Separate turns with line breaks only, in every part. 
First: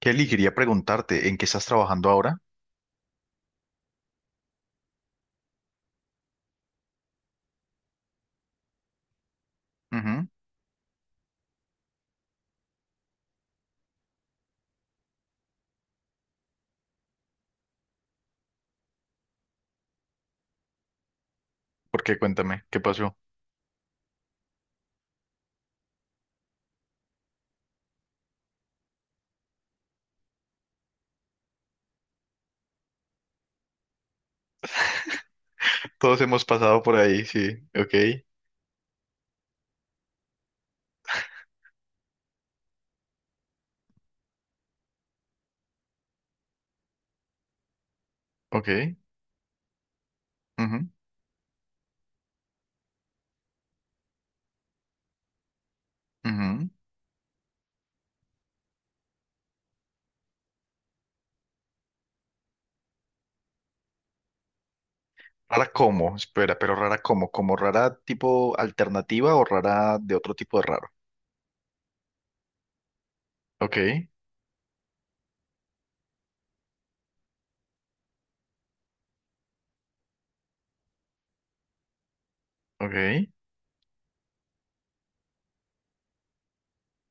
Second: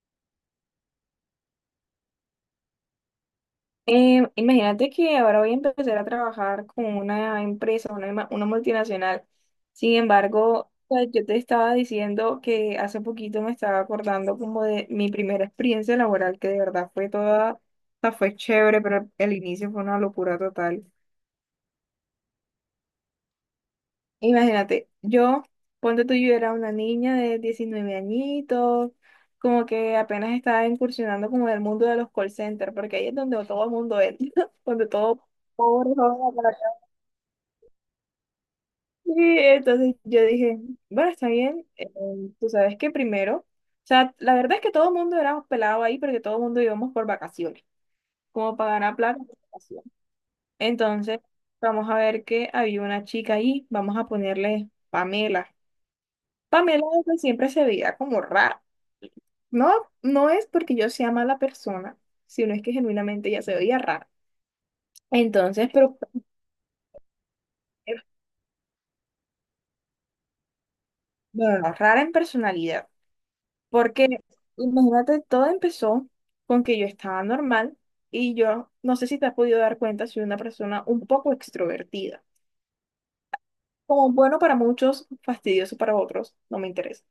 Kelly, quería preguntarte, ¿en qué estás trabajando ahora?
Imagínate que ahora voy a empezar a trabajar con una empresa, una, una multinacional. Sin
Ujú.
embargo, pues, yo te estaba diciendo que hace poquito me estaba acordando como de mi primera experiencia laboral, que de verdad fue toda, o sea, fue chévere, pero el inicio fue una locura total.
¿Por qué? Cuéntame, ¿qué pasó?
Imagínate, yo, ponte tú, yo era una niña de 19 añitos, como que apenas estaba incursionando como en el mundo de los call centers, porque ahí es donde todo el mundo entra, donde todo... Pobre
Todos
joven.
hemos pasado por ahí, sí. Ok,
Sí, entonces yo dije, bueno, está bien, tú sabes que primero, o sea, la verdad es que todo el mundo éramos pelados ahí porque todo el mundo íbamos por vacaciones, como para
ok.
ganar plata por vacaciones.
Ujú,
Entonces, vamos a ver que había una chica ahí, vamos a ponerle Pamela.
ujú.
Pamela desde siempre se veía como rara. No, no es porque yo sea mala persona, sino es que genuinamente ella se veía rara. Entonces,
¿Rara
pero
cómo? Espera, pero ¿rara cómo? ¿Como rara
eh,
tipo alternativa o rara de otro tipo de raro?
bueno, rara en personalidad.
Ok,
Porque imagínate, todo empezó con que yo estaba normal y yo no sé si te has podido dar cuenta, soy una persona un poco extrovertida.
ok.
Como bueno para muchos, fastidioso para otros, no me interesa.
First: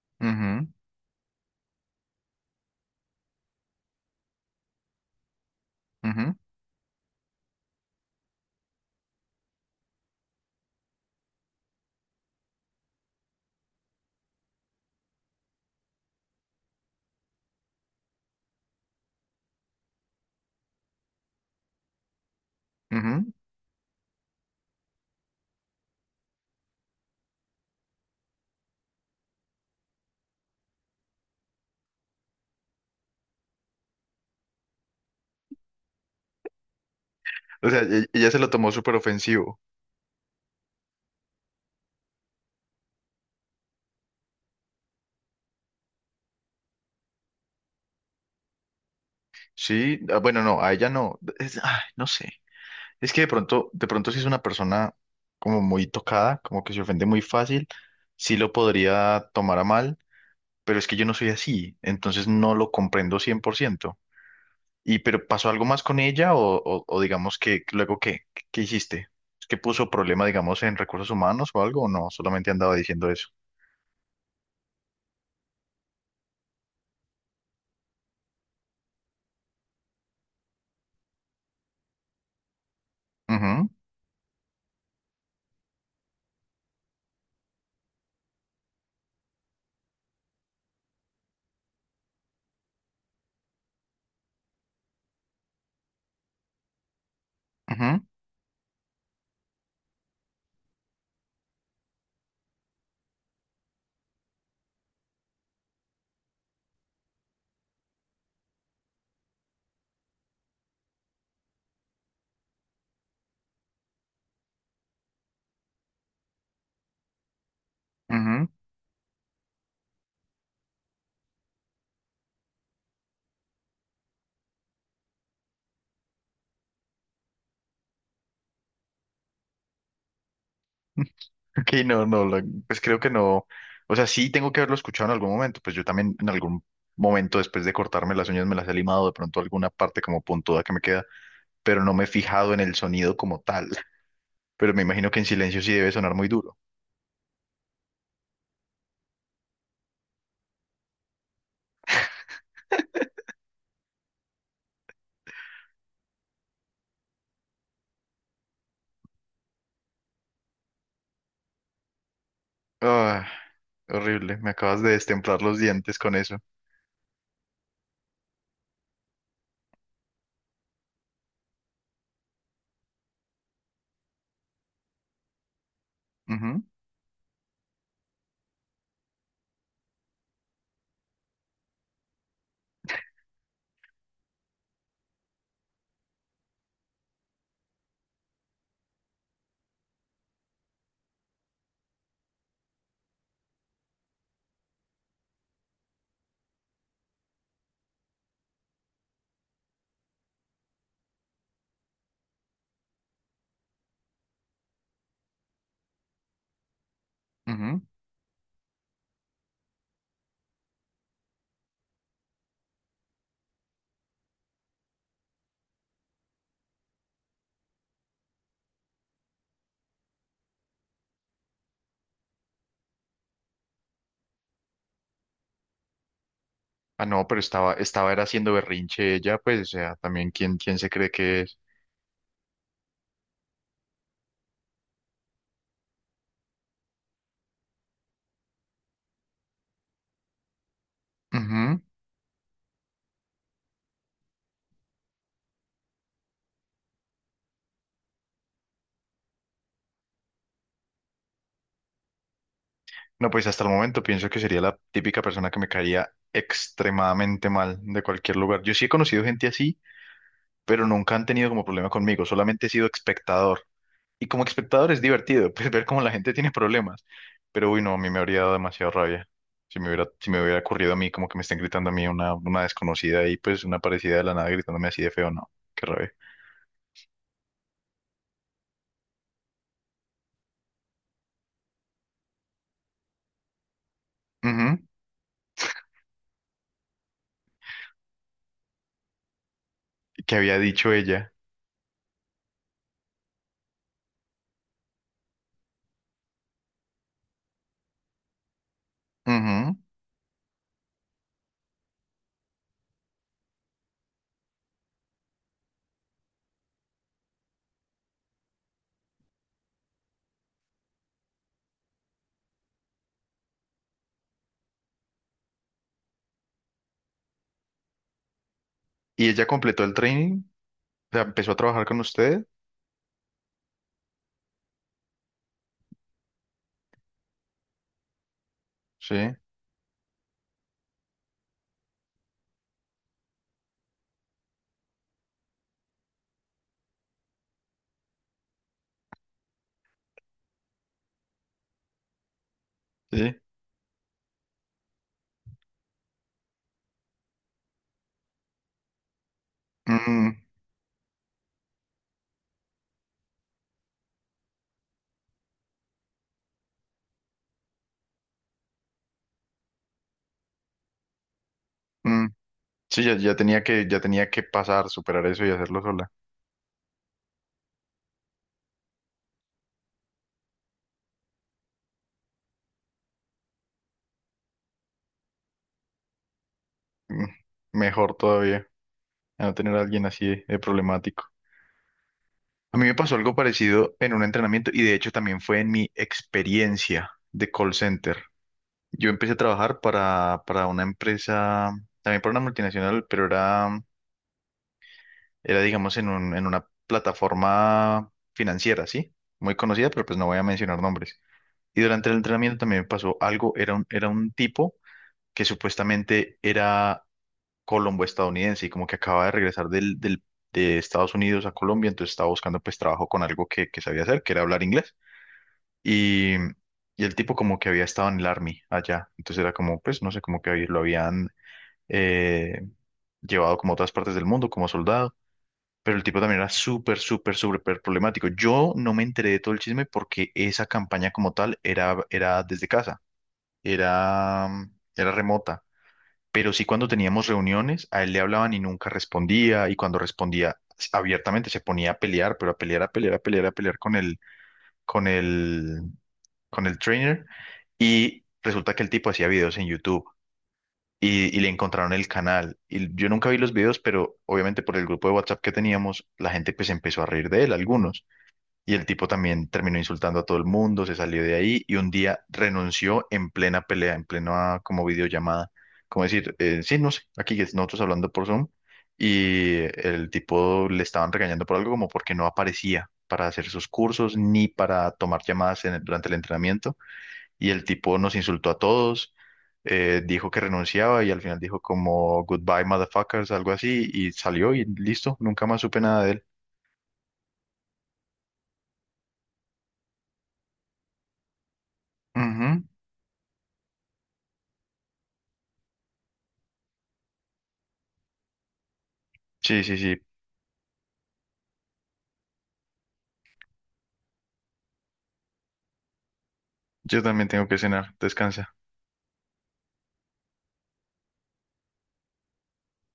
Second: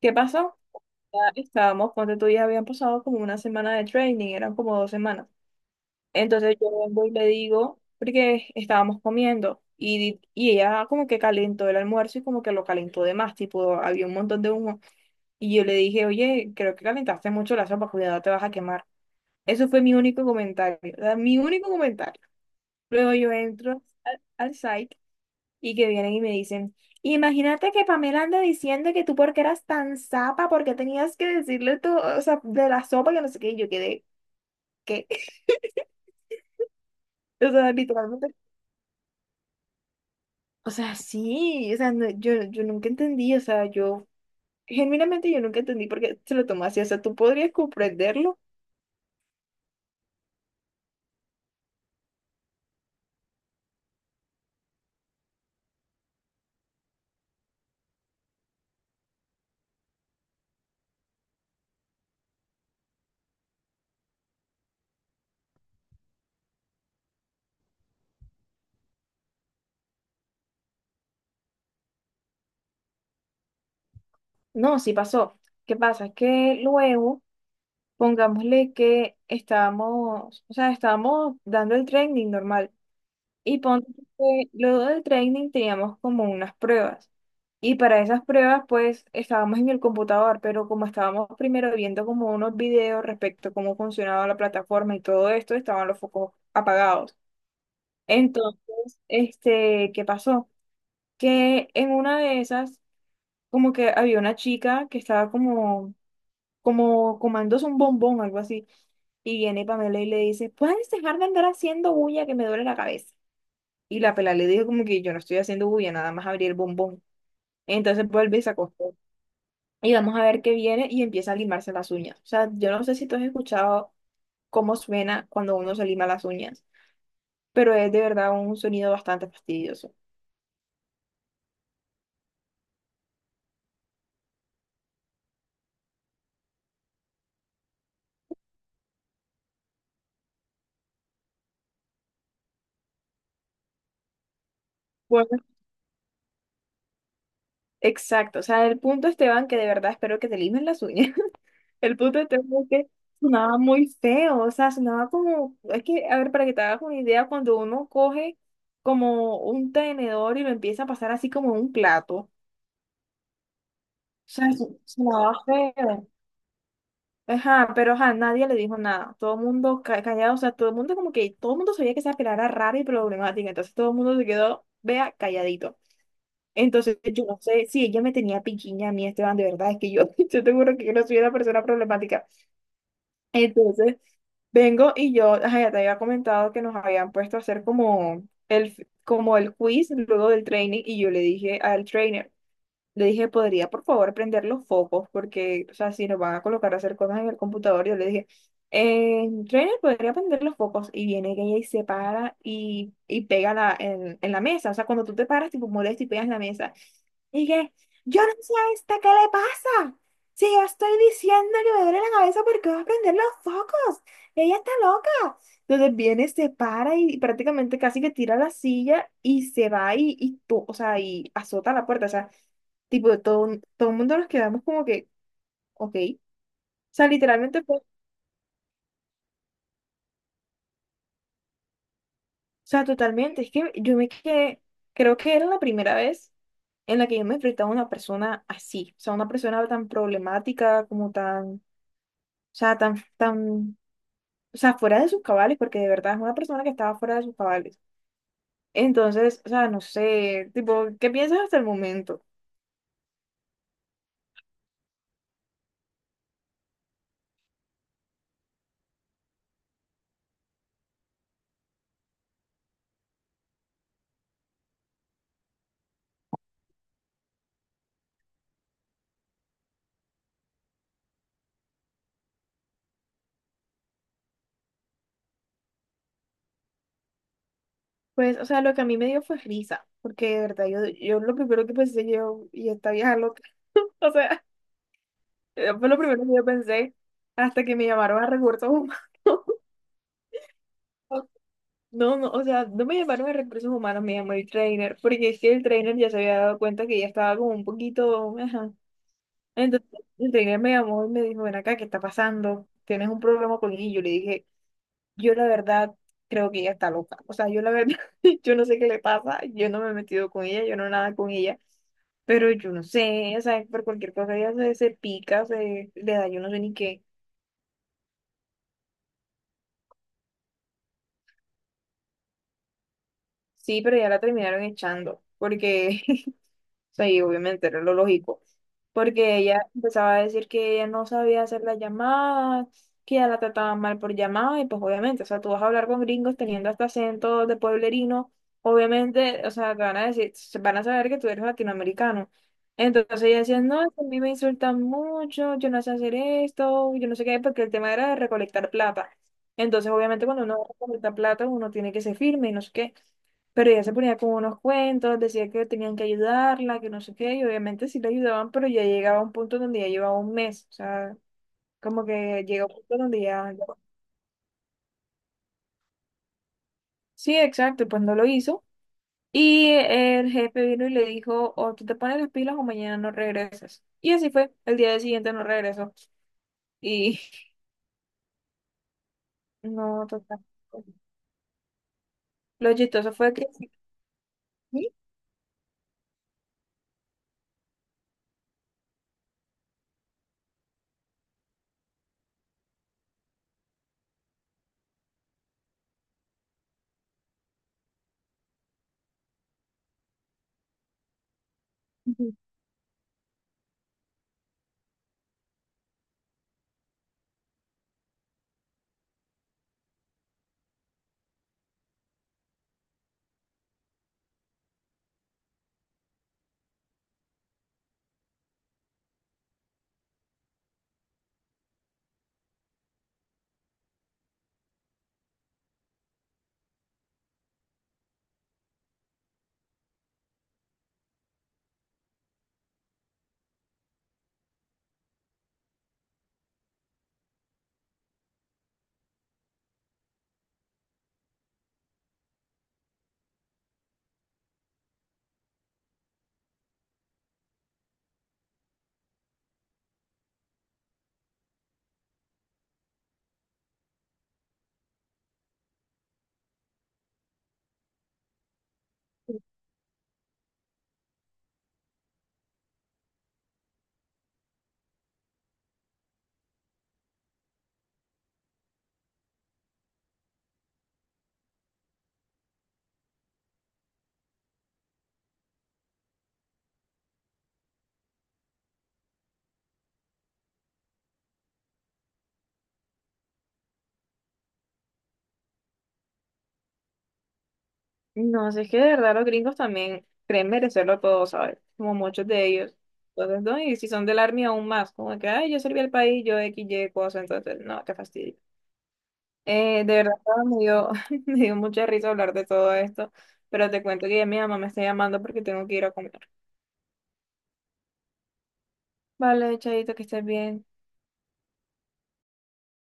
¿Qué pasó?
Ujú,
Ya estábamos, ponte tú, ya habían pasado como una semana de training, eran como dos semanas.
ujú,
Entonces yo vengo y le digo, porque estábamos comiendo y, y ella como que calentó el almuerzo y como que lo calentó de más, tipo había un montón de humo. Y yo le dije, oye, creo que calentaste mucho la sopa, cuidado, te vas a quemar. Eso fue mi único comentario, o sea, mi único comentario. Luego yo
ujú.
entro al site y que vienen y me dicen, imagínate que Pamela anda diciendo que tú porque eras tan zapa, porque tenías que decirle tú, o sea, de la sopa que no sé qué, y yo quedé, ¿qué? O
O
sea,
sea, ella
literalmente.
se lo tomó súper ofensivo.
O sea, sí, o sea, yo, yo nunca entendí, o sea, yo, genuinamente yo nunca entendí por qué se lo tomó así, o sea, tú podrías comprenderlo.
Sí, ah, bueno, no, a ella no. Ay, no sé. Es que de pronto si es una persona como muy tocada, como que se ofende muy fácil, sí lo podría tomar a mal, pero es que yo no soy así, entonces no lo comprendo 100%. ¿Y pero pasó algo más con ella o digamos que luego qué? ¿Qué hiciste? ¿Qué puso problema, digamos, en recursos humanos o algo? ¿O no? Solamente andaba diciendo eso.
No, sí pasó. ¿Qué pasa? Que luego... Pongámosle que estábamos, o sea, estábamos dando el training normal y
Ujú,
ponte que luego del training teníamos como unas pruebas y para esas pruebas pues estábamos en el computador, pero como estábamos primero viendo como unos videos respecto a cómo funcionaba la plataforma y todo esto, estaban los focos apagados.
ujú,
Entonces, este, ¿qué pasó? Que en una de esas como que había una chica que estaba como comándose un bombón, algo así. Y viene Pamela y le dice, ¿puedes dejar de andar haciendo bulla que me duele la cabeza? Y la pela le dijo como que yo no estoy haciendo bulla, nada más abrí el bombón. Entonces vuelve y
ujú.
se acostó. Y vamos a ver qué viene y empieza a limarse las uñas. O sea, yo no sé si tú has escuchado cómo suena cuando uno se lima las uñas, pero es de verdad un sonido bastante fastidioso.
Ok, no, no, pues creo que no. O sea, sí tengo que haberlo escuchado en algún momento. Pues yo también en algún momento después de cortarme las uñas me las he limado de pronto alguna parte como puntuda que me queda, pero no me he fijado en el sonido como tal. Pero me imagino que en
Bueno.
silencio sí debe sonar muy duro.
Exacto, o sea, el punto, Esteban, que de verdad espero que te limen las uñas. El punto de tema es que sonaba muy feo, o sea, sonaba como, es que, a ver, para que te hagas una idea, cuando uno coge como un tenedor y lo empieza a pasar así como en un plato, o
Ah, horrible, me
sea,
acabas de
sonaba
destemplar los dientes
feo.
con eso.
Ajá, pero ajá, nadie le dijo nada, todo el mundo callado, o sea, todo el mundo como que, todo el mundo sabía que esa pelada era rara y problemática, entonces todo el mundo se quedó, vea, calladito.
Ujú,
Entonces, yo no sé si ella me tenía piquiña a mí, Esteban, de verdad, es que yo, yo te juro que yo no soy una persona problemática. Entonces, vengo y yo, ajá, ya te había comentado que nos habían puesto a hacer como el quiz luego del training y yo le dije al trainer, le dije, ¿podría por favor prender los focos? Porque, o sea, si nos van a colocar a hacer cosas en el computador, yo le dije, trainer, ¿podría prender los focos? Y viene ella y se para y pega la, en la mesa. O sea, cuando tú te paras, tipo molesta y pegas la mesa. Y que,
ujú.
yo no sé a esta, ¿qué le pasa? Si yo estoy diciendo que me duele la cabeza porque va a prender los focos. Ella está loca. Entonces viene, se para y prácticamente casi que tira la silla y se va y o sea, y azota la puerta. O sea, tipo, todo, todo el mundo nos quedamos como que, ok. O
Ah,
sea,
no, pero
literalmente fue, o
estaba era haciendo berrinche ella, pues, o sea, también quién, quién se cree que es.
sea, totalmente. Es que yo me quedé, creo que era la primera vez en la que yo me enfrentaba a una persona así. O sea, una persona tan problemática, como tan. O sea, tan, o sea, fuera de sus cabales, porque de verdad es una persona que estaba fuera de sus cabales. Entonces, o sea, no sé, tipo, ¿qué piensas hasta el momento?
No, pues hasta el momento pienso que sería la típica persona que me caería extremadamente mal de cualquier lugar. Yo sí he conocido gente así, pero nunca han tenido como problema conmigo, solamente he sido espectador. Y como espectador es divertido, pues ver cómo la gente tiene problemas. Pero uy, no, a mí me habría dado demasiado rabia. Si me hubiera ocurrido a mí como que me estén gritando a mí una desconocida y pues una parecida de la nada gritándome así de feo, no, qué rabia.
Pues, o sea, lo que a mí me dio fue risa, porque de verdad, yo lo primero que pensé yo, y esta vieja loca, o sea,
Ujú.
fue lo primero que yo pensé hasta que me llamaron a recursos humanos.
¿Qué había dicho ella?
No, no, o sea, no me llamaron a recursos humanos, me llamó el trainer, porque es que el trainer ya se había dado cuenta que ya estaba como un poquito, ajá.
Ujú.
Entonces el trainer me llamó y me dijo, ven acá, ¿qué está pasando? ¿Tienes un problema con ella? Y yo le dije, yo la verdad creo que ella está loca. O sea, yo la verdad, yo no sé qué le pasa, yo no me he metido con ella, yo no nada con ella, pero yo no sé, o sea, por cualquier cosa ella se, se pica, se le da, yo no sé ni qué.
Y ella completó el training, o sea, empezó a trabajar con usted.
Sí, pero ya la terminaron echando, porque sea, y obviamente era lo lógico,
Sí,
porque ella empezaba a decir que ella no sabía hacer las llamadas, que ya la trataban mal por llamada, y pues obviamente, o sea, tú vas a hablar con gringos teniendo hasta acento de pueblerino, obviamente, o sea, te van a decir, se van a saber que tú eres latinoamericano. Entonces
sí.
ella decía, no, es que a mí me insultan mucho, yo no sé hacer esto, yo no sé qué, porque el tema era de recolectar plata. Entonces, obviamente,
Ujú.
cuando uno recolecta plata, uno tiene que ser firme y no sé qué. Pero ella se ponía con unos cuentos, decía que tenían que ayudarla, que no sé qué, y obviamente sí la ayudaban, pero ya llegaba a un punto donde ya llevaba 1 mes, o sea, como
Mm,
que llega un punto
sí, ya,
donde ya...
ya tenía que pasar, superar eso y hacerlo sola.
Sí, exacto, pues no lo hizo. Y el jefe vino y le dijo, o tú te pones las pilas o mañana no regresas. Y así fue, el día siguiente no regresó. Y
Mm, mejor todavía, a no tener a alguien
no,
así
total.
de problemático.
Lo
A mí me
chistoso
pasó
fue
algo
que...
parecido en un entrenamiento y de hecho también fue en mi experiencia de call center. Yo empecé a trabajar para una empresa, también para una multinacional, pero era digamos, en una plataforma financiera, ¿sí? Muy conocida, pero pues no voy a mencionar nombres. Y durante el entrenamiento también me pasó algo, era un tipo que supuestamente era Colombo estadounidense y como que acaba de regresar de Estados Unidos a Colombia, entonces estaba buscando pues trabajo con algo que sabía hacer, que era hablar inglés. Y el tipo como que había estado en el Army allá, entonces era como, pues no sé, como que ahí lo habían eh, llevado como a otras partes del mundo como soldado. Pero el tipo también era súper, súper, súper problemático. Yo no me enteré de todo el chisme porque esa campaña como tal era desde casa, era, era remota. Pero sí cuando teníamos reuniones, a él le hablaban y nunca respondía, y cuando respondía abiertamente se ponía a pelear, pero a pelear, a pelear, a pelear, a pelear con el, con el trainer, y resulta que el tipo hacía videos en YouTube. Y le encontraron el canal. Y yo nunca vi los videos, pero obviamente por el grupo de WhatsApp que teníamos, la gente pues empezó a reír de él, algunos. Y el tipo también terminó insultando a todo el mundo, se salió de ahí y un día renunció en plena pelea, en plena como videollamada. Como decir, sí, no sé, nosotros hablando por Zoom y el tipo le estaban regañando por algo como porque no aparecía para hacer sus cursos ni para tomar llamadas durante el entrenamiento. Y el tipo nos insultó a todos, dijo que renunciaba y al final dijo como goodbye motherfuckers, algo así y salió y listo, nunca más supe nada de él.
No, sé es que de verdad los gringos también creen merecerlo todo, ¿sabes? Como muchos de
Ujú.
ellos. Entonces, no, y si son del Army aún más, como que, ay, yo serví al país, yo X, Y, cosa, entonces, no, qué fastidio.
Sí, sí,
De
sí.
verdad, me dio, me dio mucha risa hablar de todo esto, pero te cuento que ya mi mamá me está llamando porque tengo que ir a comer.
Yo también tengo que cenar. Descansa.
Vale, Chaito, que estés bien.